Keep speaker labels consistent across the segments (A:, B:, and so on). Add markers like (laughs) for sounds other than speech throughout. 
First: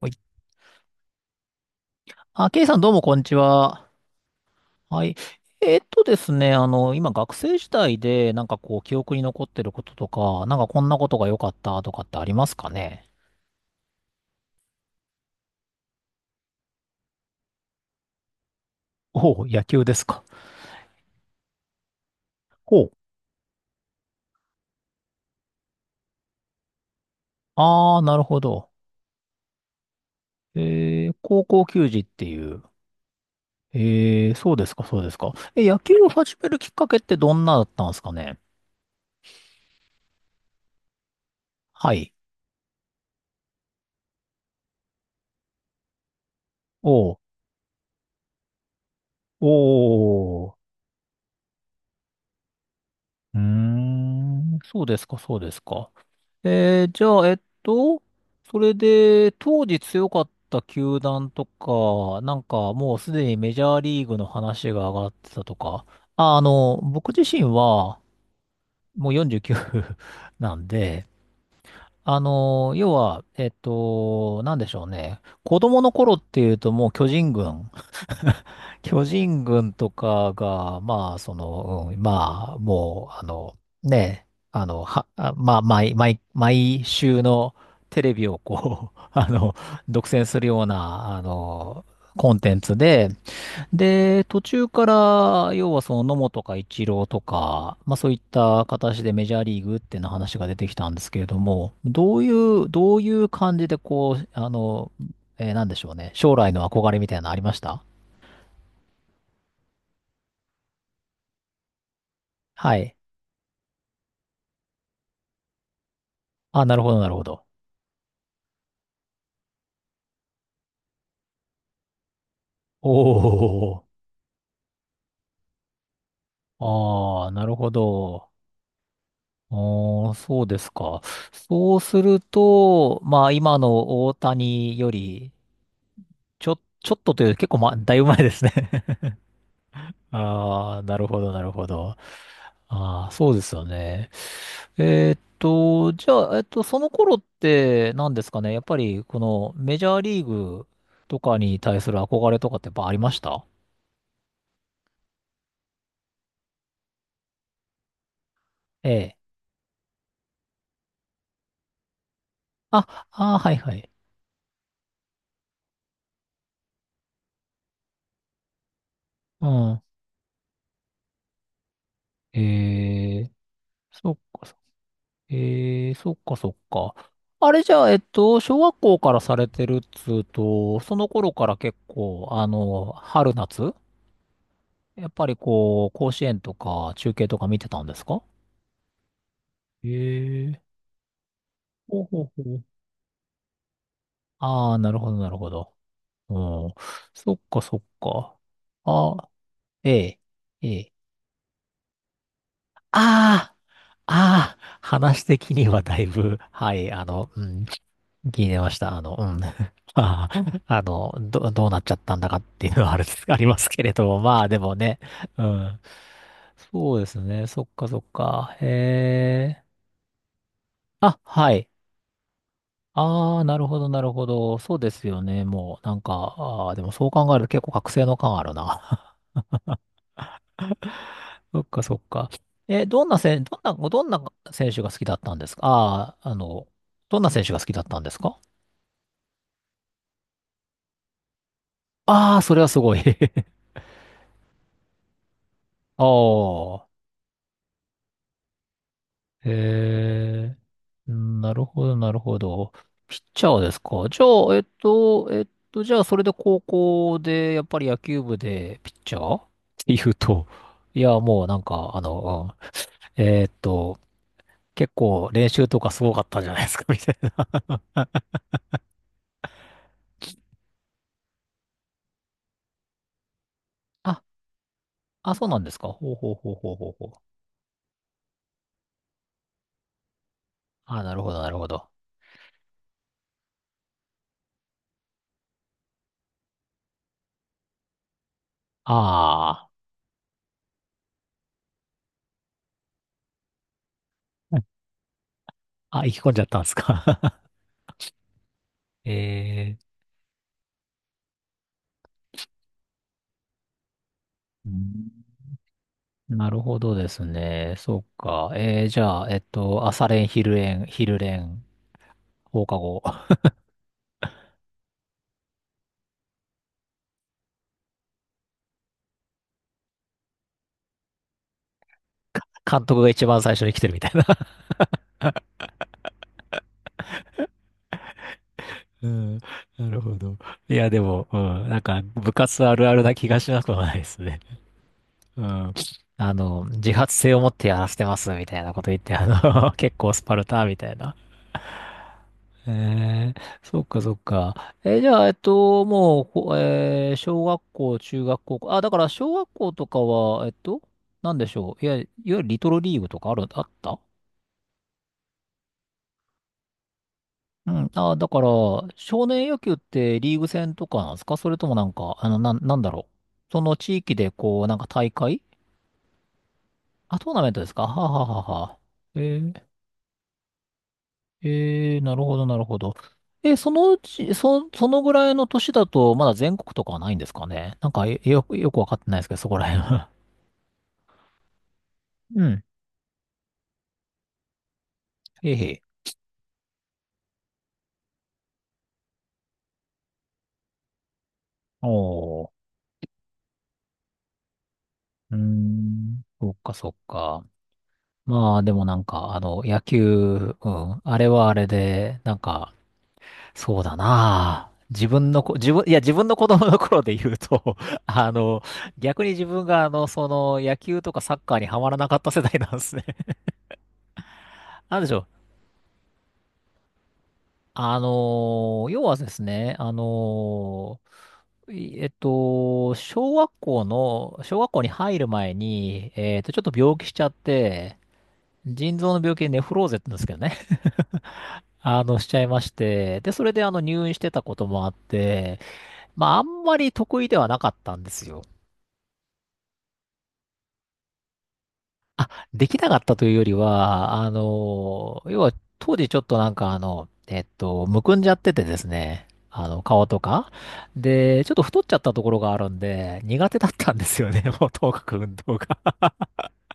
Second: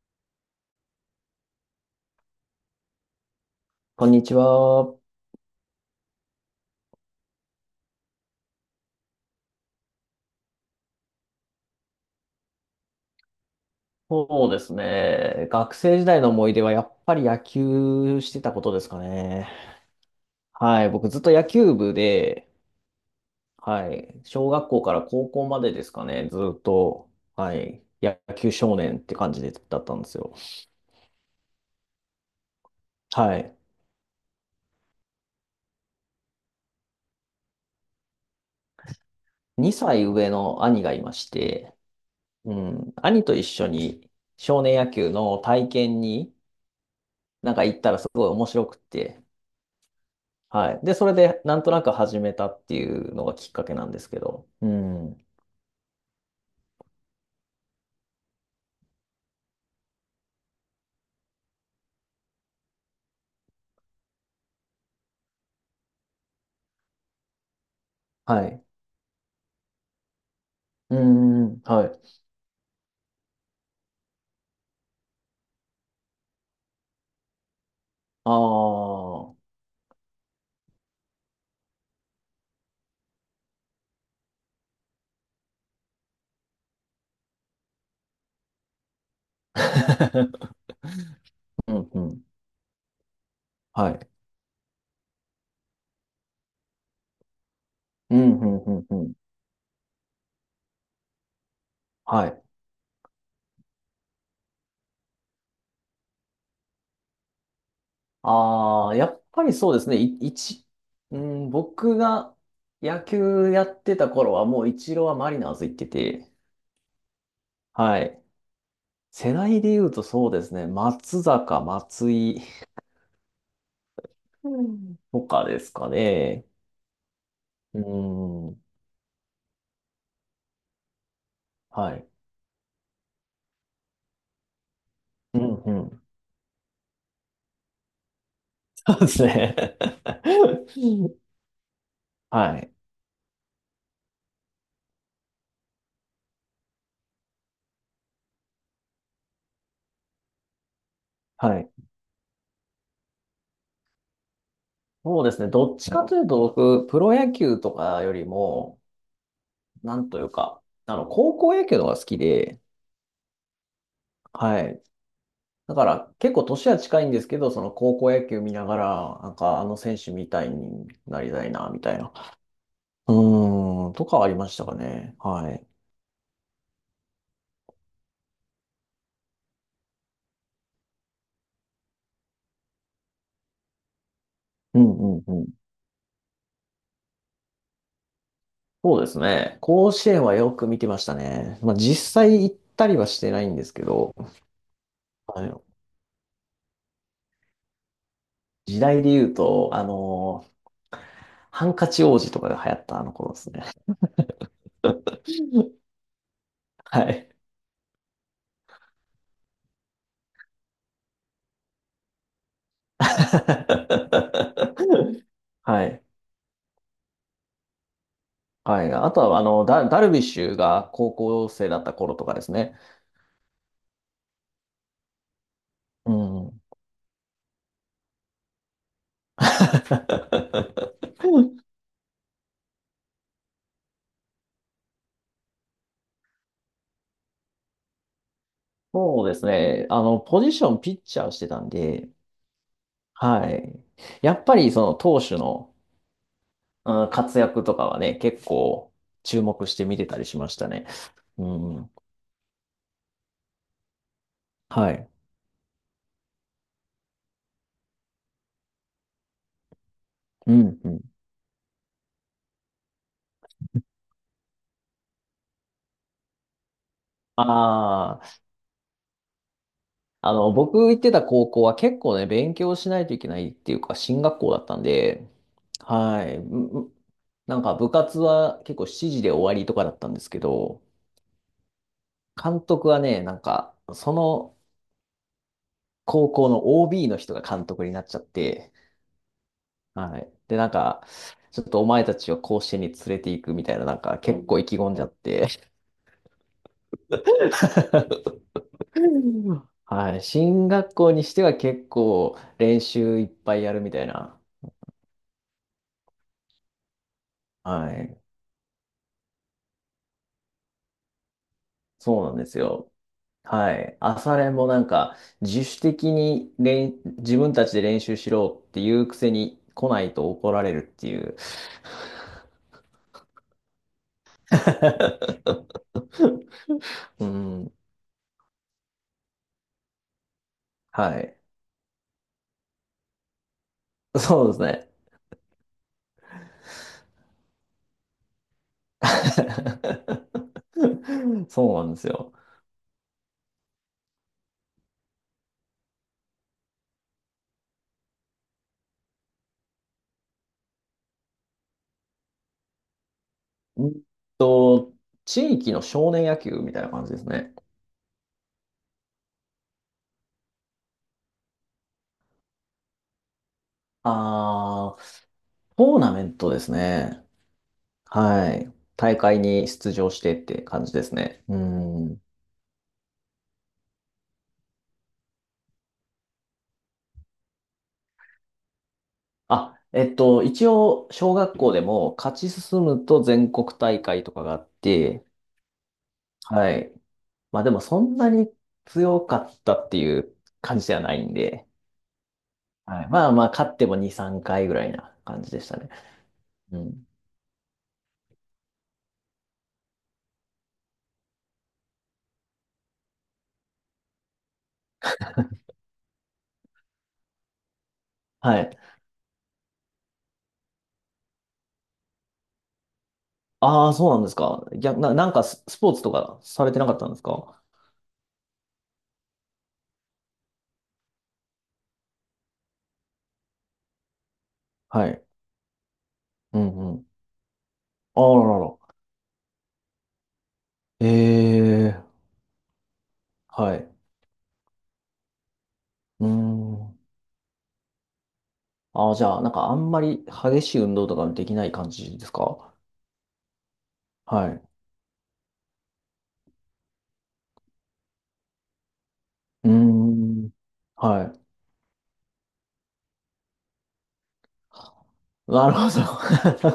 A: はい。あ、ケイさんどうもこんにちは。
B: こんにちは。
A: はい。ですね、あの、今学生時代でなんかこう記憶に残ってることとか、なんかこんなことが良かったとかってありますかね？
B: そうですね。学生時代の思い出はやっぱり野球してたことですか
A: おう、
B: ね。
A: 野球ですか。
B: はい。僕ずっと野球部で、
A: ほう。
B: はい。小学校から高校までですかね。ずっと、はい。
A: ああ、な
B: 野
A: るほ
B: 球
A: ど。
B: 少年って感じでだったんですよ。
A: 高校球児っていう。
B: はい。
A: えー、そうですか、そうですか。え、野球を始めるきっかけってどんなだったんですかね？
B: 2歳上の兄がいまして、
A: はい。
B: うん。兄と一緒に少年野球の体験に
A: おう。
B: 行ったらすごい面白くって、
A: おー。
B: はい。で、それで、なんとなく始めたっていうのが
A: うー
B: きっかけなんですけど。
A: ん、
B: う
A: そうですか、
B: ん。
A: そうですか。えー、じゃあ、えっと、それで、当時強かった球団とか、なんかもうすでにメジャーリーグの話が上がってたとか、僕自身は
B: はい。
A: もう49 (laughs) なん
B: う
A: で、
B: ん。はい。
A: あの、要は、えっと、なんでしょうね。子供の頃っていうともう巨人軍
B: あ
A: (laughs) 巨人
B: あ。
A: 軍とかが、まあ、その、うん、まあ、もう、あの、ね、あの、は、あまあ、毎週のテレビをこう、(laughs) 独占する
B: (laughs)
A: ような、
B: うんうん。
A: コンテンツで、
B: はい。
A: で、途中から、要はその野茂とかイチローとか、まあそうい
B: う
A: っ
B: ん、う
A: た
B: ん、うん、う
A: 形で
B: ん。
A: メジャーリーグっていうの話が出てきたんですけれども、どう
B: は
A: い
B: い。
A: う、どういう感じでこう、なんでしょうね、将来の憧れみたいなのありました？
B: ああ、やっぱりそうですね。うん、僕が
A: はい。
B: 野球やってた頃はもうイチローはマリナーズ行ってて、
A: あ、なるほど、なるほど。
B: はい。世代で言うとそうですね。松坂、松井
A: おお、
B: うんとかですかね。
A: ああ、なるほ
B: う
A: ど。
B: ん。
A: おー、そうですか。そう
B: は
A: す
B: い。
A: ると、まあ、今の大谷より、
B: うんうん、
A: ちょっとというより結構、ま、だいぶ前ですね。
B: そうですね。
A: (laughs) ああ、なる
B: (laughs)
A: ほど、なるほど。
B: はい。
A: ああ、そうですよね。えーっと、じゃあ、えっと、その頃って何ですかね。やっぱり、このメジャーリーグとかに
B: はい。
A: 対する憧れとかってやっぱありました？
B: そうですね。どっちかというと、僕、プロ野球とかよりも、
A: ええ。
B: なんというか、あの、高校野球の方が好きで、
A: あ、ああ、はいはい。
B: はい。だから、結構年は近いんですけど、その高校野球見ながら、なん
A: う
B: か、あの
A: ん。
B: 選手みたいになりたいな、みたいな。う
A: えー、
B: ーん、と
A: そっ
B: かあり
A: か
B: ま
A: そっ
B: した
A: か、
B: かね。
A: え
B: はい。
A: ー、そっかそっか。あれじゃあ、小学校からされてるっつうと、その頃から結構、春夏
B: うん
A: やっ
B: うん
A: ぱ
B: う
A: り
B: ん。
A: こう、甲子園とか中継とか見てたんですか？
B: そうですね。
A: え
B: 甲子園はよ
A: ー、
B: く見てましたね。まあ、
A: ほう
B: 実
A: ほうほ
B: 際行っ
A: う。
B: たりはしてないんですけど、
A: ああ、なるほど、なる
B: あ
A: ほ
B: の、
A: ど。うん。そっかそっか。
B: 時代で
A: あ、
B: 言うと、あ
A: ええ、
B: の、
A: ええ。
B: ハンカチ王子とかが流行ったあの頃です
A: ああ
B: ね。(laughs)
A: ああ、話的にはだいぶ、はい、あ
B: はい。
A: の、うん、聞いてました。うん。(laughs) まあ、どうなっちゃったんだかっていうのはあるんです、(laughs) ありますけれども、まあでもね、う
B: (laughs)
A: ん。
B: はい。
A: そうですね、そっかそっか。
B: はい。あとは、あ
A: へえ。
B: の、ダルビッシュが高
A: あ、
B: 校
A: はい。
B: 生だった頃とかですね。
A: ああ、なるほど、なるほど。そうですよね、もう、なん
B: う
A: か、
B: ん。
A: ああ、でもそう考えると結構覚醒の感あるな。
B: (laughs)
A: (laughs) そっかそっか。え、どんなせん、どんな、どんな選手が好きだったんですか？ああー、どんな選手が好きだったんですか？
B: そうですね。あの、ポジションピッチャーをしてたんで、
A: ああ、それはすごい。(laughs)
B: はい。やっぱりその投手の、
A: ああ、
B: うん、活躍とかはね、結構注目して見てたりしま
A: へ
B: したね。
A: え、
B: う
A: なるほ
B: ん。
A: ど、なるほど。ピッチャーですか。じゃあ、
B: はい。
A: じゃあ、それで高校で、やっぱり野球部でピッチャーって言うと、
B: うん、う
A: い
B: ん。
A: や、もうなんか、えっと、結構練習とかすごかったんじゃないですか、(laughs) みたいな。
B: ああ。あの、僕行ってた高校は結構ね、勉強しないといけないっていうか、
A: (laughs)
B: 進
A: あ、
B: 学校だったんで、
A: あ、そうなんですか。ほう
B: は
A: ほう
B: い。
A: ほうほうほうほう。
B: なんか部活は結構7時で終わりとかだったんですけど、
A: ああ、なるほど、なるほど。
B: 監督はね、なんか、その高校の OB の人が監督になっちゃって、
A: あ
B: はい。で、なんか、ちょっとお前たちを甲子園に連れて行くみたいな、なんか結構
A: あ、
B: 意気込んじゃって、(laughs)
A: あ、行き込んじゃったんですか。(laughs) ええ。
B: はい。進学校にしては結構練習いっぱいやるみたいな、
A: うん、なるほどですね。
B: は
A: そう
B: い。
A: か。えー、じゃあ、えっと、朝練、昼練、昼練、
B: そうなんです
A: 放課
B: よ。
A: 後。(laughs)
B: はい。朝練もなんか、自主的に練、自分たちで練習しろっていうくせに来ないと怒られるっていう。
A: 監督が一番最初に来てるみたいな
B: (laughs) うん。
A: うん。(laughs) なるほど。いや、で
B: は
A: も、う
B: い。
A: ん。なんか、部活あるあるな気がしなくもないですね。
B: そうですね。
A: (laughs) うん。あの、自発性を持ってやらせてます、みたいなこと言って、あの、(laughs) 結構スパルタ、みたいな。
B: (laughs) そうなんですよ。
A: ええそっかそっか。えー、じゃあ、えっと、もう、ほえー小学校、中学校、あ、だから小学校とかは、なんでしょう。いや、いわゆるリトルリーグとかある、あっ
B: う
A: た、
B: んと、地域の少年野球みたいな感じですね。
A: うん。あ、だから、少年野球ってリーグ戦とかなんですか？それともなんか、なんだろう。その地域で、こう、なんか
B: ああ、
A: 大会、
B: トーナメントです
A: あ、
B: ね。
A: トーナメントですか？はははは
B: はい。
A: は。
B: 大
A: え
B: 会
A: ー、
B: に出場してって感じですね。う
A: ええ、な
B: ん。
A: るほど、なるほど。え、そのうち、そ、そのぐらいの年だと、まだ全国とかはないんですかね。なんか、えよく、よくわかってないですけど、そこら
B: あ、
A: 辺
B: え
A: は。
B: っと、一応、小学校でも
A: (laughs)
B: 勝
A: う
B: ち
A: ん。
B: 進むと全国大会とかがあって、
A: へいへえ。
B: はい。まあでもそんなに強かったっていう感じではないんで、
A: おー。
B: はい。まあまあ、勝っても2、3回ぐらいな
A: うー
B: 感じでしたね。
A: ん。そっか、
B: う
A: そっ
B: ん。
A: か。まあ、でもなんか、あの、野球、うん。あれはあれで、なんか、そうだなあ。自分のこ、自分、いや、自分の子供の頃で言うと、(laughs) あ
B: は
A: の、
B: い。
A: 逆に自分が、野球とかサッカーにはまらなかった世代なんですね。
B: ああ、そうなんですか。
A: (laughs) なん
B: 逆
A: でし
B: な、
A: ょう。
B: なんかスポーツとかされてなかったんですか？
A: 要はですね、あのーいえっと、小学校の、小学校に
B: は
A: 入
B: い。
A: る前に、ち
B: う
A: ょっと
B: んう
A: 病気
B: ん。
A: しちゃって、
B: ああららら。
A: 腎臓の病気でネフローゼって言うんですけどね、
B: え
A: (laughs)
B: え、
A: しちゃいまして、で、それで
B: はい。
A: 入院してたこともあって、
B: うー
A: まあ、あんまり
B: ん。
A: 得意ではなかったんですよ。
B: ああ、じゃあ、なんかあんまり激しい運動とかできない感じです
A: で
B: か？
A: きなかったというよりは、
B: はい。
A: 要は当時ちょっとなんかむくんじゃっててですね、あ
B: うー
A: の、顔とか。
B: ん。はい。
A: で、ちょっと太っちゃったところがあるんで、苦手だったんですよね、(laughs) もうとにかく運動が。
B: なるほ
A: (laughs)
B: ど。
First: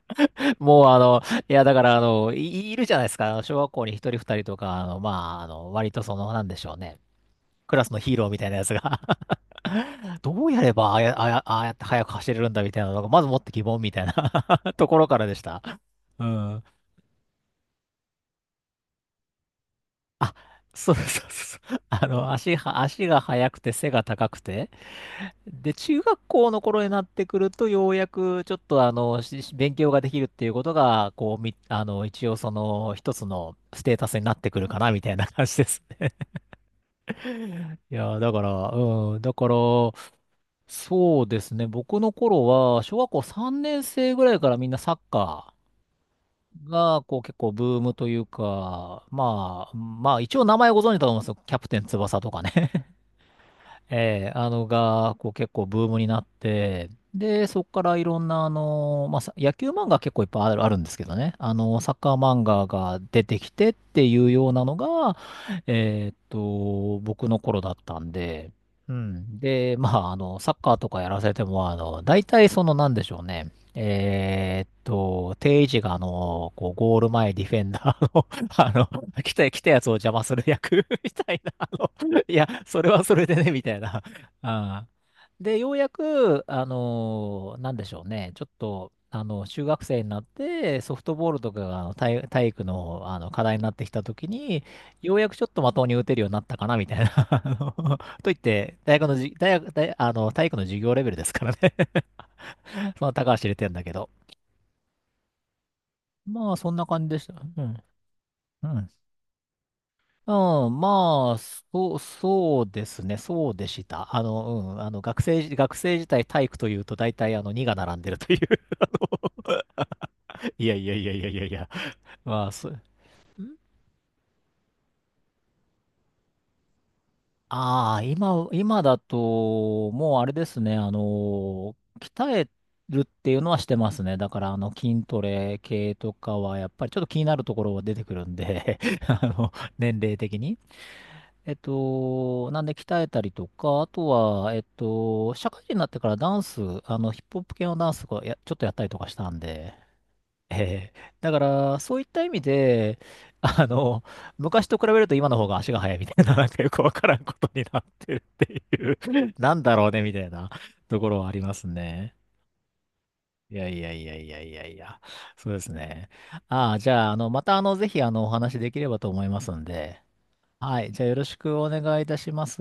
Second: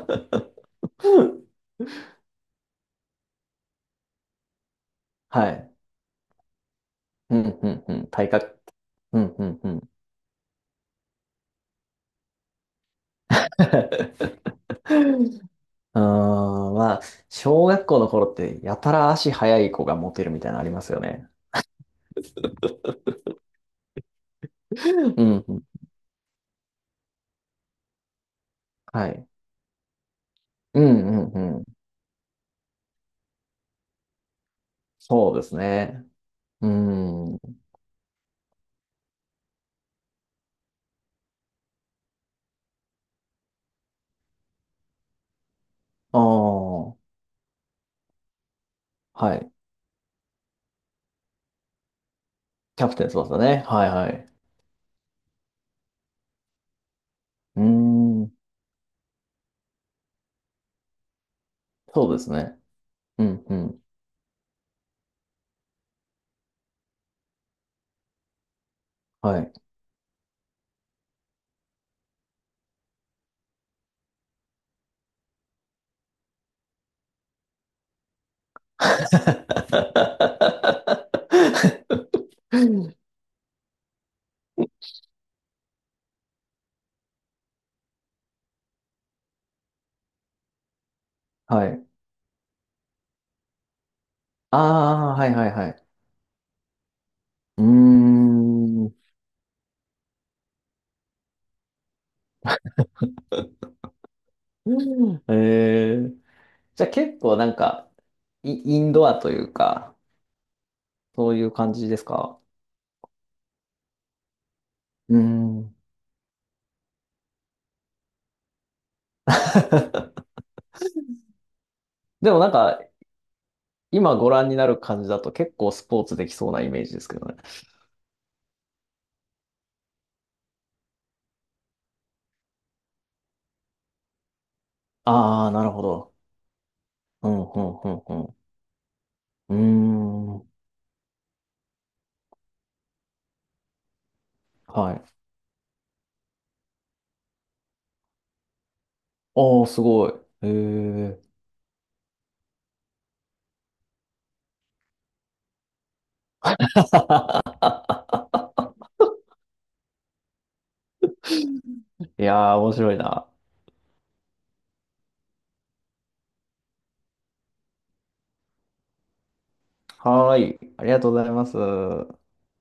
A: もうあの、いや
B: (laughs)
A: だからあの、い、いるじゃないですか、あの小学校に一人二人とか、
B: はい。
A: 割とその、なんでしょうね、
B: うん、う
A: ク
B: ん、
A: ラス
B: う
A: の
B: ん。
A: ヒーロ
B: 体
A: ーみたいな
B: 格。
A: やつが
B: うん、うん、うん。(laughs)
A: (laughs) どうやればああや、あやああやって速く走れるんだみたいなのが、まずもって疑問みたいな (laughs) ところからでした。
B: うー
A: うん。
B: ん、まあ、小学校の頃ってやたら足速い子がモテる
A: あ、
B: みたいなのありま
A: そ
B: す
A: う
B: よ
A: そうそ
B: ね。
A: うそう。(laughs) あの、足が速くて背が高くて。
B: うん、うん。
A: で、中学校の頃になってくると、ようやくちょっとあ
B: は
A: の、
B: い。
A: 勉強ができるっていうこと
B: う
A: が、
B: ん、
A: こ
B: う
A: う、み、
B: ん、うん。
A: あの、一応その、一つのステータスになってくるかな、みたいな
B: そうで
A: 感
B: す
A: じです
B: ね。
A: ね。
B: うーん。
A: (laughs) いやー、だから、うん、だから、そうですね。僕の頃は、小学校3年生ぐらいからみんなサッカ
B: ああ、
A: ー
B: は
A: が、こう、結構ブームというか、
B: い。
A: まあ、まあ、一応名前ご存知だと思うんですよ。キャプテン翼とか
B: キャ
A: ね。
B: プテン翼ね。はい、はい。
A: えー、あのが、こう結構ブームになって、で、
B: う
A: そ
B: ー
A: こからいろん
B: ん、
A: な、野球漫画結構いっぱいある、あるんですけどね、あの、サッ
B: そう
A: カー
B: です
A: 漫
B: ね。
A: 画が出
B: う
A: て
B: ん、
A: き
B: う
A: てっ
B: ん。
A: ていうようなのが、僕の頃だったんで、うん。
B: はい。
A: で、まあ、あの、サッカーとかやらせても、あの、大体その、なんでしょうね。定位置が、あの、こう、ゴール前ディフェンダーの (laughs) あの、来たやつを邪魔する役 (laughs) みたいな、あの、
B: (laughs)
A: いや、それはそれでね、みたいな。あで、ようやく、なんでしょうね、ちょっと、あの、中学生になって、ソフトボールとか
B: は
A: が
B: い。
A: 体育の、あの課題になってきたとき
B: あ
A: に、よ
B: あ、
A: う
B: は
A: や
B: い
A: くちょ
B: は
A: っ
B: い
A: と
B: は
A: まと
B: い。
A: もに打てるようになったかな、みたいな。(laughs)
B: うー
A: といって、
B: ん。う
A: 大学のじ、大学、大、あの、体育の授業レベルですからね (laughs) その高橋入れてんだけど。
B: ん、えー、
A: まあ、そん
B: じ
A: な
B: ゃあ
A: 感じ
B: 結
A: でした。
B: 構なん
A: うん。
B: か、
A: う
B: イ
A: ん。
B: ンドアというか、
A: うん、
B: そ
A: ま
B: う
A: あ、
B: いう感じ
A: そ
B: で
A: う、
B: すか？
A: そうですね、そうでした。あの、うん、あの、
B: うー
A: 学生学
B: ん。
A: 生時代体育というと、大体、あの、2が並んでるという (laughs)。あ
B: (laughs)
A: のいやいやいやいやいやいや、
B: でも
A: ま
B: な
A: あ、
B: ん
A: そ
B: か、
A: う、
B: 今ご覧になる感じだと結構スポーツできそうなイメージですけどね。
A: ああ、今だと、もうあれですね、あの、鍛えるっていうのはしてますね。だから、あの、筋ト
B: ああ、
A: レ
B: なるほ
A: 系と
B: ど。
A: かは、やっぱりちょっと気に
B: う
A: な
B: ん、
A: ると
B: う
A: ころ
B: ん、
A: は出てく
B: う
A: るん
B: ん、
A: で (laughs)、あの、
B: う
A: 年齢
B: ん。
A: 的
B: うーん。
A: に。なんで鍛えたりとか、あとは、
B: はい。
A: 社会人になってからダンス、あの、ヒップホップ系のダンスがちょっとやったりとかしたん
B: おー、
A: で、
B: すごい。え
A: えー、
B: ー、
A: だから、そういった意味で、あの、昔と比べると今の方が足が速いみたいな、なんかよくわからんことになってるっていう (laughs) なんだろうね、みたいなところはありますね。
B: いやー、面白いな。
A: いやいやいやいやいやいや、そうですね。ああ、じゃあ、あの、また、あの、ぜひ、あの、お話できればと思いますんで、
B: はーい。
A: は
B: あ
A: い、
B: りが
A: じゃあ、
B: とう
A: よ
B: ご
A: ろ
B: ざい
A: し
B: ま
A: くお願いいた
B: す。
A: します。